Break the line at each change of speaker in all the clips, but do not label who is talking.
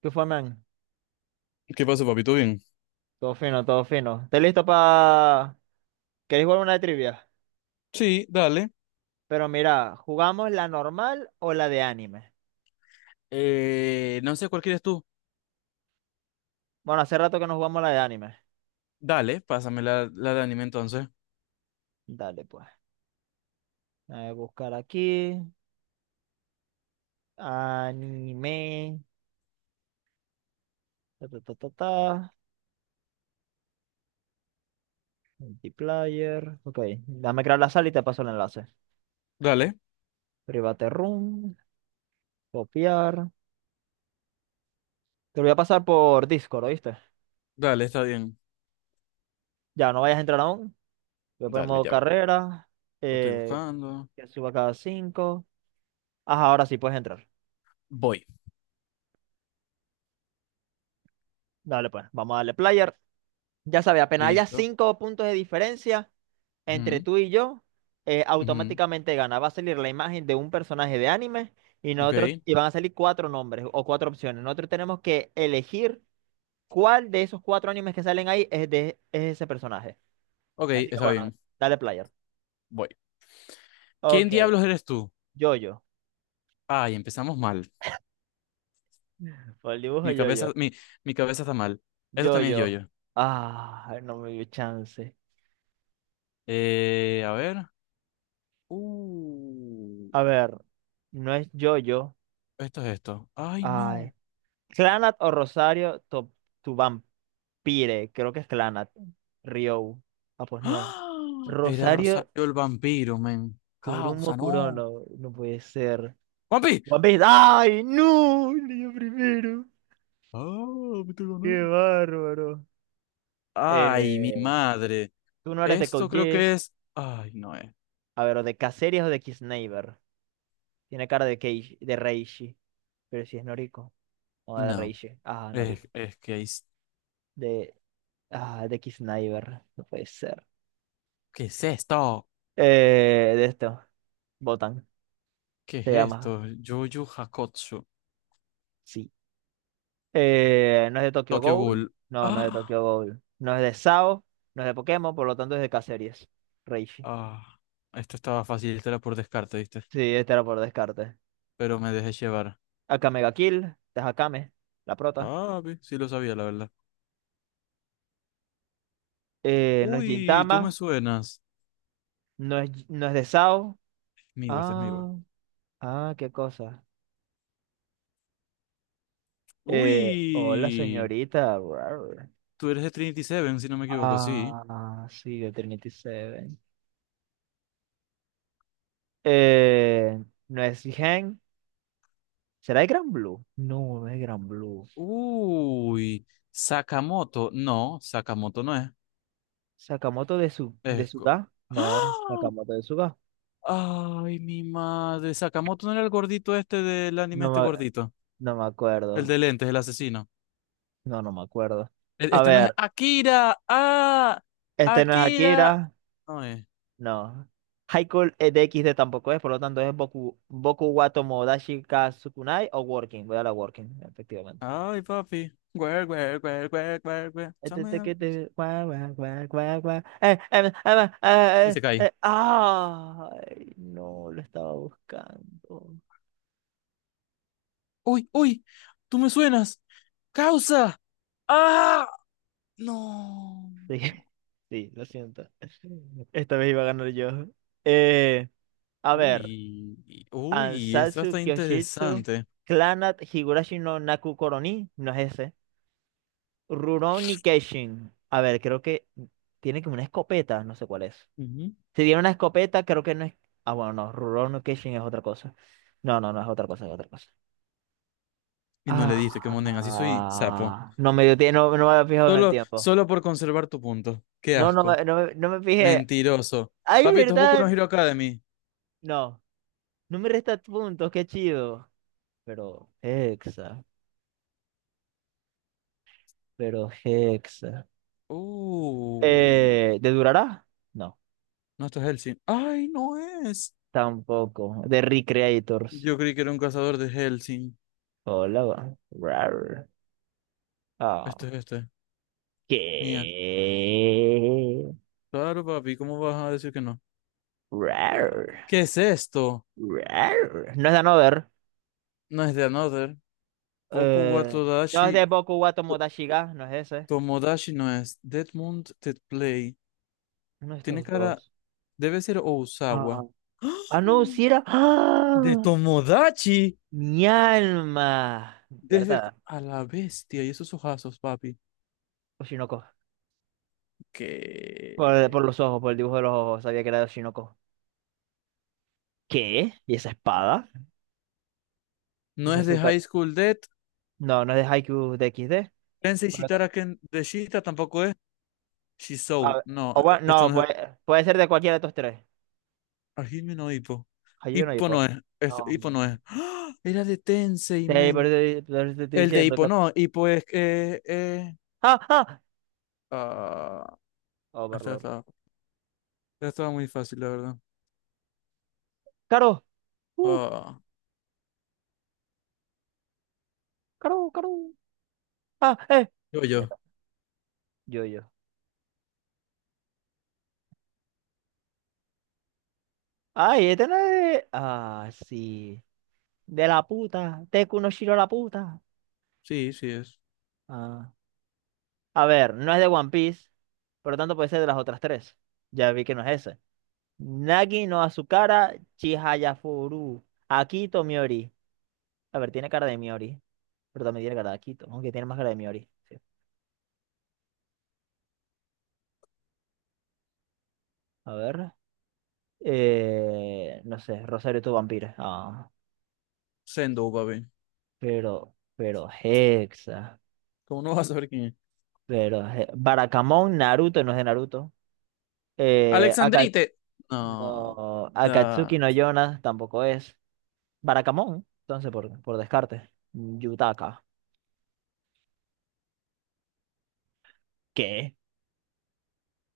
¿Qué fue, man?
¿Qué pasa, papito? Bien.
Todo fino, todo fino. ¿Estás listo para... ¿Queréis jugar una de trivia?
Sí, dale.
Pero mira, ¿jugamos la normal o la de anime?
No sé cuál quieres tú.
Bueno, hace rato que no jugamos la de anime.
Dale, pásame la de anime entonces.
Dale, pues. Voy a buscar aquí. Anime. Ta, ta, ta, ta, ta. Multiplayer. Ok. Dame crear la sala y te paso el enlace.
Dale,
Private room. Copiar. Te lo voy a pasar por Discord, ¿oíste?
dale, está bien.
Ya, no vayas a entrar aún. Voy a poner
Dale,
modo
ya va.
carrera.
Lo estoy
Eh,
buscando.
que suba cada cinco. Ajá, ahora sí puedes entrar.
Voy.
Dale, pues, vamos a darle player. Ya sabes, apenas haya
Listo.
cinco puntos de diferencia entre
Ujú,
tú y yo,
ujú.
automáticamente gana. Va a salir la imagen de un personaje de anime y nosotros,
Ok,
y van a salir cuatro nombres o cuatro opciones. Nosotros tenemos que elegir cuál de esos cuatro animes que salen ahí es ese personaje.
ok,
Así que
está
bueno,
bien.
dale player.
Voy. ¿Quién
Ok,
diablos eres tú?
Yo-Yo.
Ay, empezamos mal.
Por el dibujo
Mi cabeza,
Yo-Yo.
mi, mi cabeza está mal. Esto también es
Yo-Yo.
yo-yo.
Ah, no me dio chance.
A ver. Uh,
A ver, no es Yo-Yo.
Esto es esto. Ay,
Ay.
no.
Clanat o Rosario to- Tuvampire, creo que es Clanat. Rio. Ah, pues no.
¡Ah! Era
Rosario
Rosario el vampiro, men.
Kurumo
Causa, no.
Kurono, no puede ser.
¡Vampi!
One Piece. ¡Ay, no! Leí yo primero.
Ah, me te gané.
¡Qué bárbaro!
Ay, mi
Eh,
madre.
Tú no eres de Code
Esto creo que
Geass.
es. Ay, no es.
A ver, o de Caceres o de Kisneiver. Tiene cara de Keishi, de Reishi. Pero si es Noriko. O de
No.
Reishi. Ah, Noriko.
Es que es.
De. Ah, de Kisneiver. No puede ser.
¿Qué es esto?
De esto. Botan.
¿Qué es
Se llama.
esto? Jojo Hakotsu.
Sí. No es de Tokyo
Tokyo
Ghoul.
Ghoul.
No, no es de
Ah,
Tokyo Ghoul. No es de SAO. No es de Pokémon, por lo tanto es de Caceres. Reishi.
ah. Esto estaba fácil, esto era por descarte, ¿viste?
Sí, este era por descarte.
Pero me dejé llevar.
Akame ga Kill, de Hakame, la prota.
Ah, ve, sí lo sabía, la verdad.
No es
Uy, tú me
Gintama.
suenas.
No es de SAO.
Miwa, este es Miwa.
Ah, qué cosa. Hola,
Uy.
señorita. Rar.
Tú eres de Trinity Seven, si no me equivoco, sí.
Ah, sí, de Trinity Seven. Eh, no es Gen. ¿Será de Gran Blue? No, no es Gran Blue.
Uy, Sakamoto. No, Sakamoto no es.
Sakamoto de
Es co-
Suga. No,
¡Ah!
Sakamoto de Suga.
Ay, mi madre. Sakamoto no era el gordito este del anime,
No
este
me,
gordito.
no me
El
acuerdo.
de lentes, el asesino.
No, no me acuerdo. A
Este no es
ver,
Akira. Ah,
este no es
Akira.
Akira.
No es.
No. Haiku D X D tampoco es, por lo tanto es Boku wa Tomodachi ka Sukunai o Working. Voy a la Working, efectivamente.
Ay, papi. Guer, guer, guer, guer, guer, guer.
Que te- gua, gua, gua, gua, gua.
Y se cae.
Ay, no, lo estaba buscando.
Uy, uy, tú me suenas. Causa. Ah, no.
Sí, sí, lo siento. Esta vez iba a ganar yo. Eh, A ver,
Uy, uy, esto
Ansatsu
está
Kyoshitsu,
interesante.
Clanat Higurashi no Naku Koroni, no es ese. Rurouni Kenshin. A ver, creo que tiene como una escopeta, no sé cuál es.
Ujú.
Si tiene una escopeta, creo que no es. Ah, bueno, no, Rurouni Kenshin es otra cosa. No es otra cosa, es otra cosa.
Y no le diste que monen, así soy sapo.
Ah, no me dio tie- no, no me había fijado en el
Solo,
tiempo.
solo por conservar tu punto. Qué asco.
No me fijé.
Mentiroso.
¡Ay,
Papito, es Boku no
verdad!
Hero Academy.
No, no me resta puntos, qué chido. Pero, Hexa, pero Hexa.
Uy,
¿De Durará? No,
no, esto es Hellsing. Ay, no es.
tampoco. De Recreators.
Yo creí que era un cazador de Hellsing.
Hola, va. Rar. Ah,
Esto es este.
¿qué?
Mía. Claro, papi, ¿cómo vas a decir que no?
Rar.
¿Qué es esto?
Rar. No es de Nover.
No es de Another. Boku wa
Eh, no es
Todashi.
de Boku wa
To-
Tomodachi ga, no es ese.
Tomodachi no es. Dead Moon Dead Play.
Uno de
Tiene
estos
cara.
dos.
Debe ser
Ah,
Osawa. ¡Ah!
ah no, si era.
De
¡Ah!
Tomodachi.
Mi alma.
Desde cu-
¿Verdad?
a la bestia y esos ojazos, papi.
Oshinoko.
Que
Por los ojos, por el dibujo de los ojos, sabía que era de Oshinoko. ¿Qué? ¿Y esa espada? ¿Y
no
esa
es de High School Dead.
no, no es de Haikyuu de XD.
Tensei
De lo ta-
Shitara Ken de Shita tampoco es.
a
Shisou.
ver,
No,
o bueno,
esto
no,
no es.
puede ser de cualquiera de estos tres.
Hajime no Ippo.
Haikyuu no
Ippo
Ippo.
no es.
No.
Esto, Ippo no es. ¡Ah! Era de Tensei,
Sí, por
men.
eso, di- por eso te estoy
El de
diciendo que...
Ippo no. Ippo es.
¡Ah, ah!
Ah, esta
Overlord.
estaba, esta estaba muy fácil, la verdad.
¡Caro! ¡Uf!
Ah,
¡Caro, caro! ¡Ah, eh!
yo,
Ya
yo.
está. Yo, yo. ¡Ay, este no es de... Ah, sí. De la puta. Deku no Shiro la puta.
Sí, sí es.
Ah. A ver, no es de One Piece. Por lo tanto, puede ser de las otras tres. Ya vi que no es ese. Nagi no Azukara, Chihaya Furu, Akito Miori. A ver, tiene cara de Miori, pero también tiene cara de Akito, aunque tiene más cara de Miori. Sí. A ver, no sé, Rosario tu vampiro. Ah,
Sendo, papi.
pero Hexa,
¿Cómo no vas a saber quién es?
pero He- Barakamon Naruto no es de Naruto. Aka-
Alexandrite. No.
no, Akatsuki
Ya.
no Yona tampoco es. Barakamon, entonces por descarte. Yutaka, ¿qué?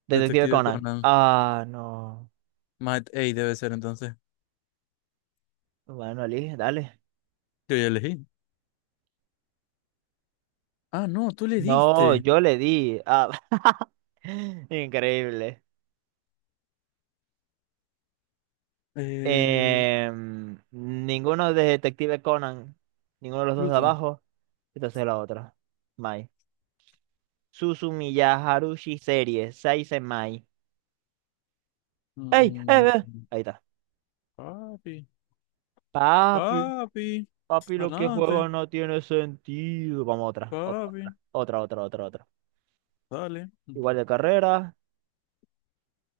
Detective
Detective
Conan.
Conan.
Ah, no.
Matt A debe ser entonces.
Bueno, elige, dale.
Yo ya elegí. Ah, no, tú le
No,
diste.
yo le di. Ah, increíble.
Eh,
Em, ninguno de Detective Conan, ninguno de los dos de
Pluto.
abajo. Entonces la otra. Mai. Susumiya Haruhi Serie, Seisen Mai. ¡Ey! ¡Eh,
Mm,
eh! Ahí está.
papi.
Papi,
Papi.
papi, lo que
Ganaste.
juego no tiene sentido. Vamos, otra, otra,
Papi.
otra, otra, otra, otra, otra.
Dale.
Igual de carrera,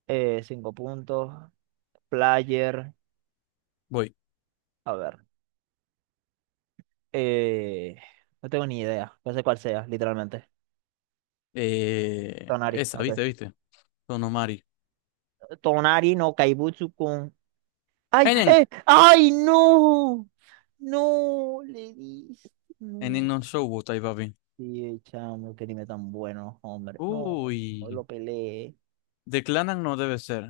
cinco puntos, player.
Voy.
A ver, eh, no tengo ni idea. No sé cuál sea, literalmente.
Eh,
Tonari,
esa,
ok.
viste, viste. Sonomari.
Tonari no Kaibutsu-kun. ¡Ay!
Enen.
¡Eh! ¡Ay, no! ¡No! Le diste.
Enen
No.
non showbotai, papi.
Sí, chamo, qué anime tan bueno, hombre. No, no
Uy.
lo peleé.
Declanan no debe ser.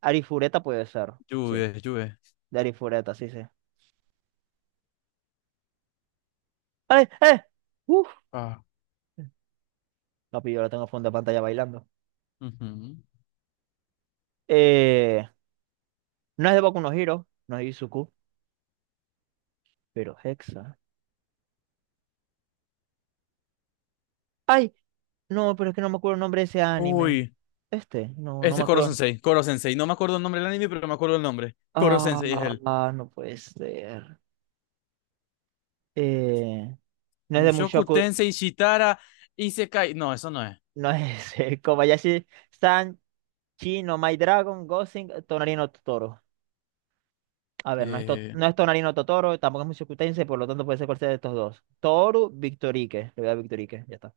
Arifureta puede ser. Sí,
Lluve, lluve.
de Arifureta, sí, sí. ¡Ay! ¡Eh! ¡Uf!
Ah.
Papi, yo la tengo a fondo de pantalla bailando.
Ujú.
Eh, no es de Boku no Hero, no es Izuku, pero Hexa. ¡Ay! No, pero es que no me acuerdo el nombre de ese anime.
Uy.
Este, no, no
Este
me
es Koro
acuerdo.
Sensei, Koro Sensei. No me acuerdo el nombre del anime, pero me acuerdo el nombre. Koro Sensei es él.
Ah, no puede ser. Eh, no es de
Mushoku
Mushoku.
Tensei Shitara Isekai. No, eso no es.
No es Kobayashi San, Chi no My Dragon, Gosling Tonarino Totoro. A ver, no es, To-
Eh,
no es Tonarino Totoro, tampoco es Mushokutense, por lo tanto puede ser cualquiera de estos dos. Toru, Victorique. Le voy a dar Victorique, ya está.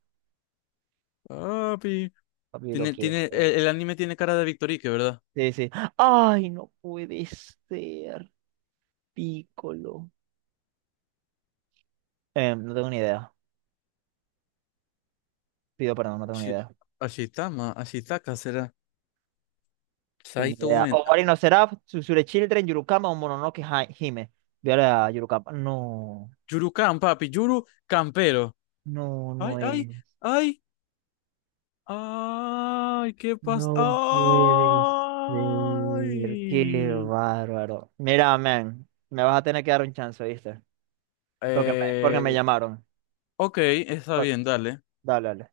Papi.
Papi lo
Tiene,
quiero.
tiene, el anime tiene cara de Victorique, ¿verdad?
Sí, sí. Ay, no puede ser. Piccolo. Em, no tengo ni idea. Pido perdón, no tengo ni
Ashi-
idea. No
Ashitama, Ashitaka será.
tengo ni
Saito
idea.
Uena.
Ocarina of Seraph, Tsuzure Children, Yurukama o Mononoke Hi- Hime. Voy a la Yurukama. No,
Yurukan, papi. Yuru Campero.
no,
Ay,
no
ay,
es.
ay. Ay, ¿qué pasa?
No puede ser. Qué
Ay.
bárbaro. Mira, man, me vas a tener que dar un chance, ¿viste? Porque me
Eh,
llamaron.
ok, está bien, dale.
Dale, dale.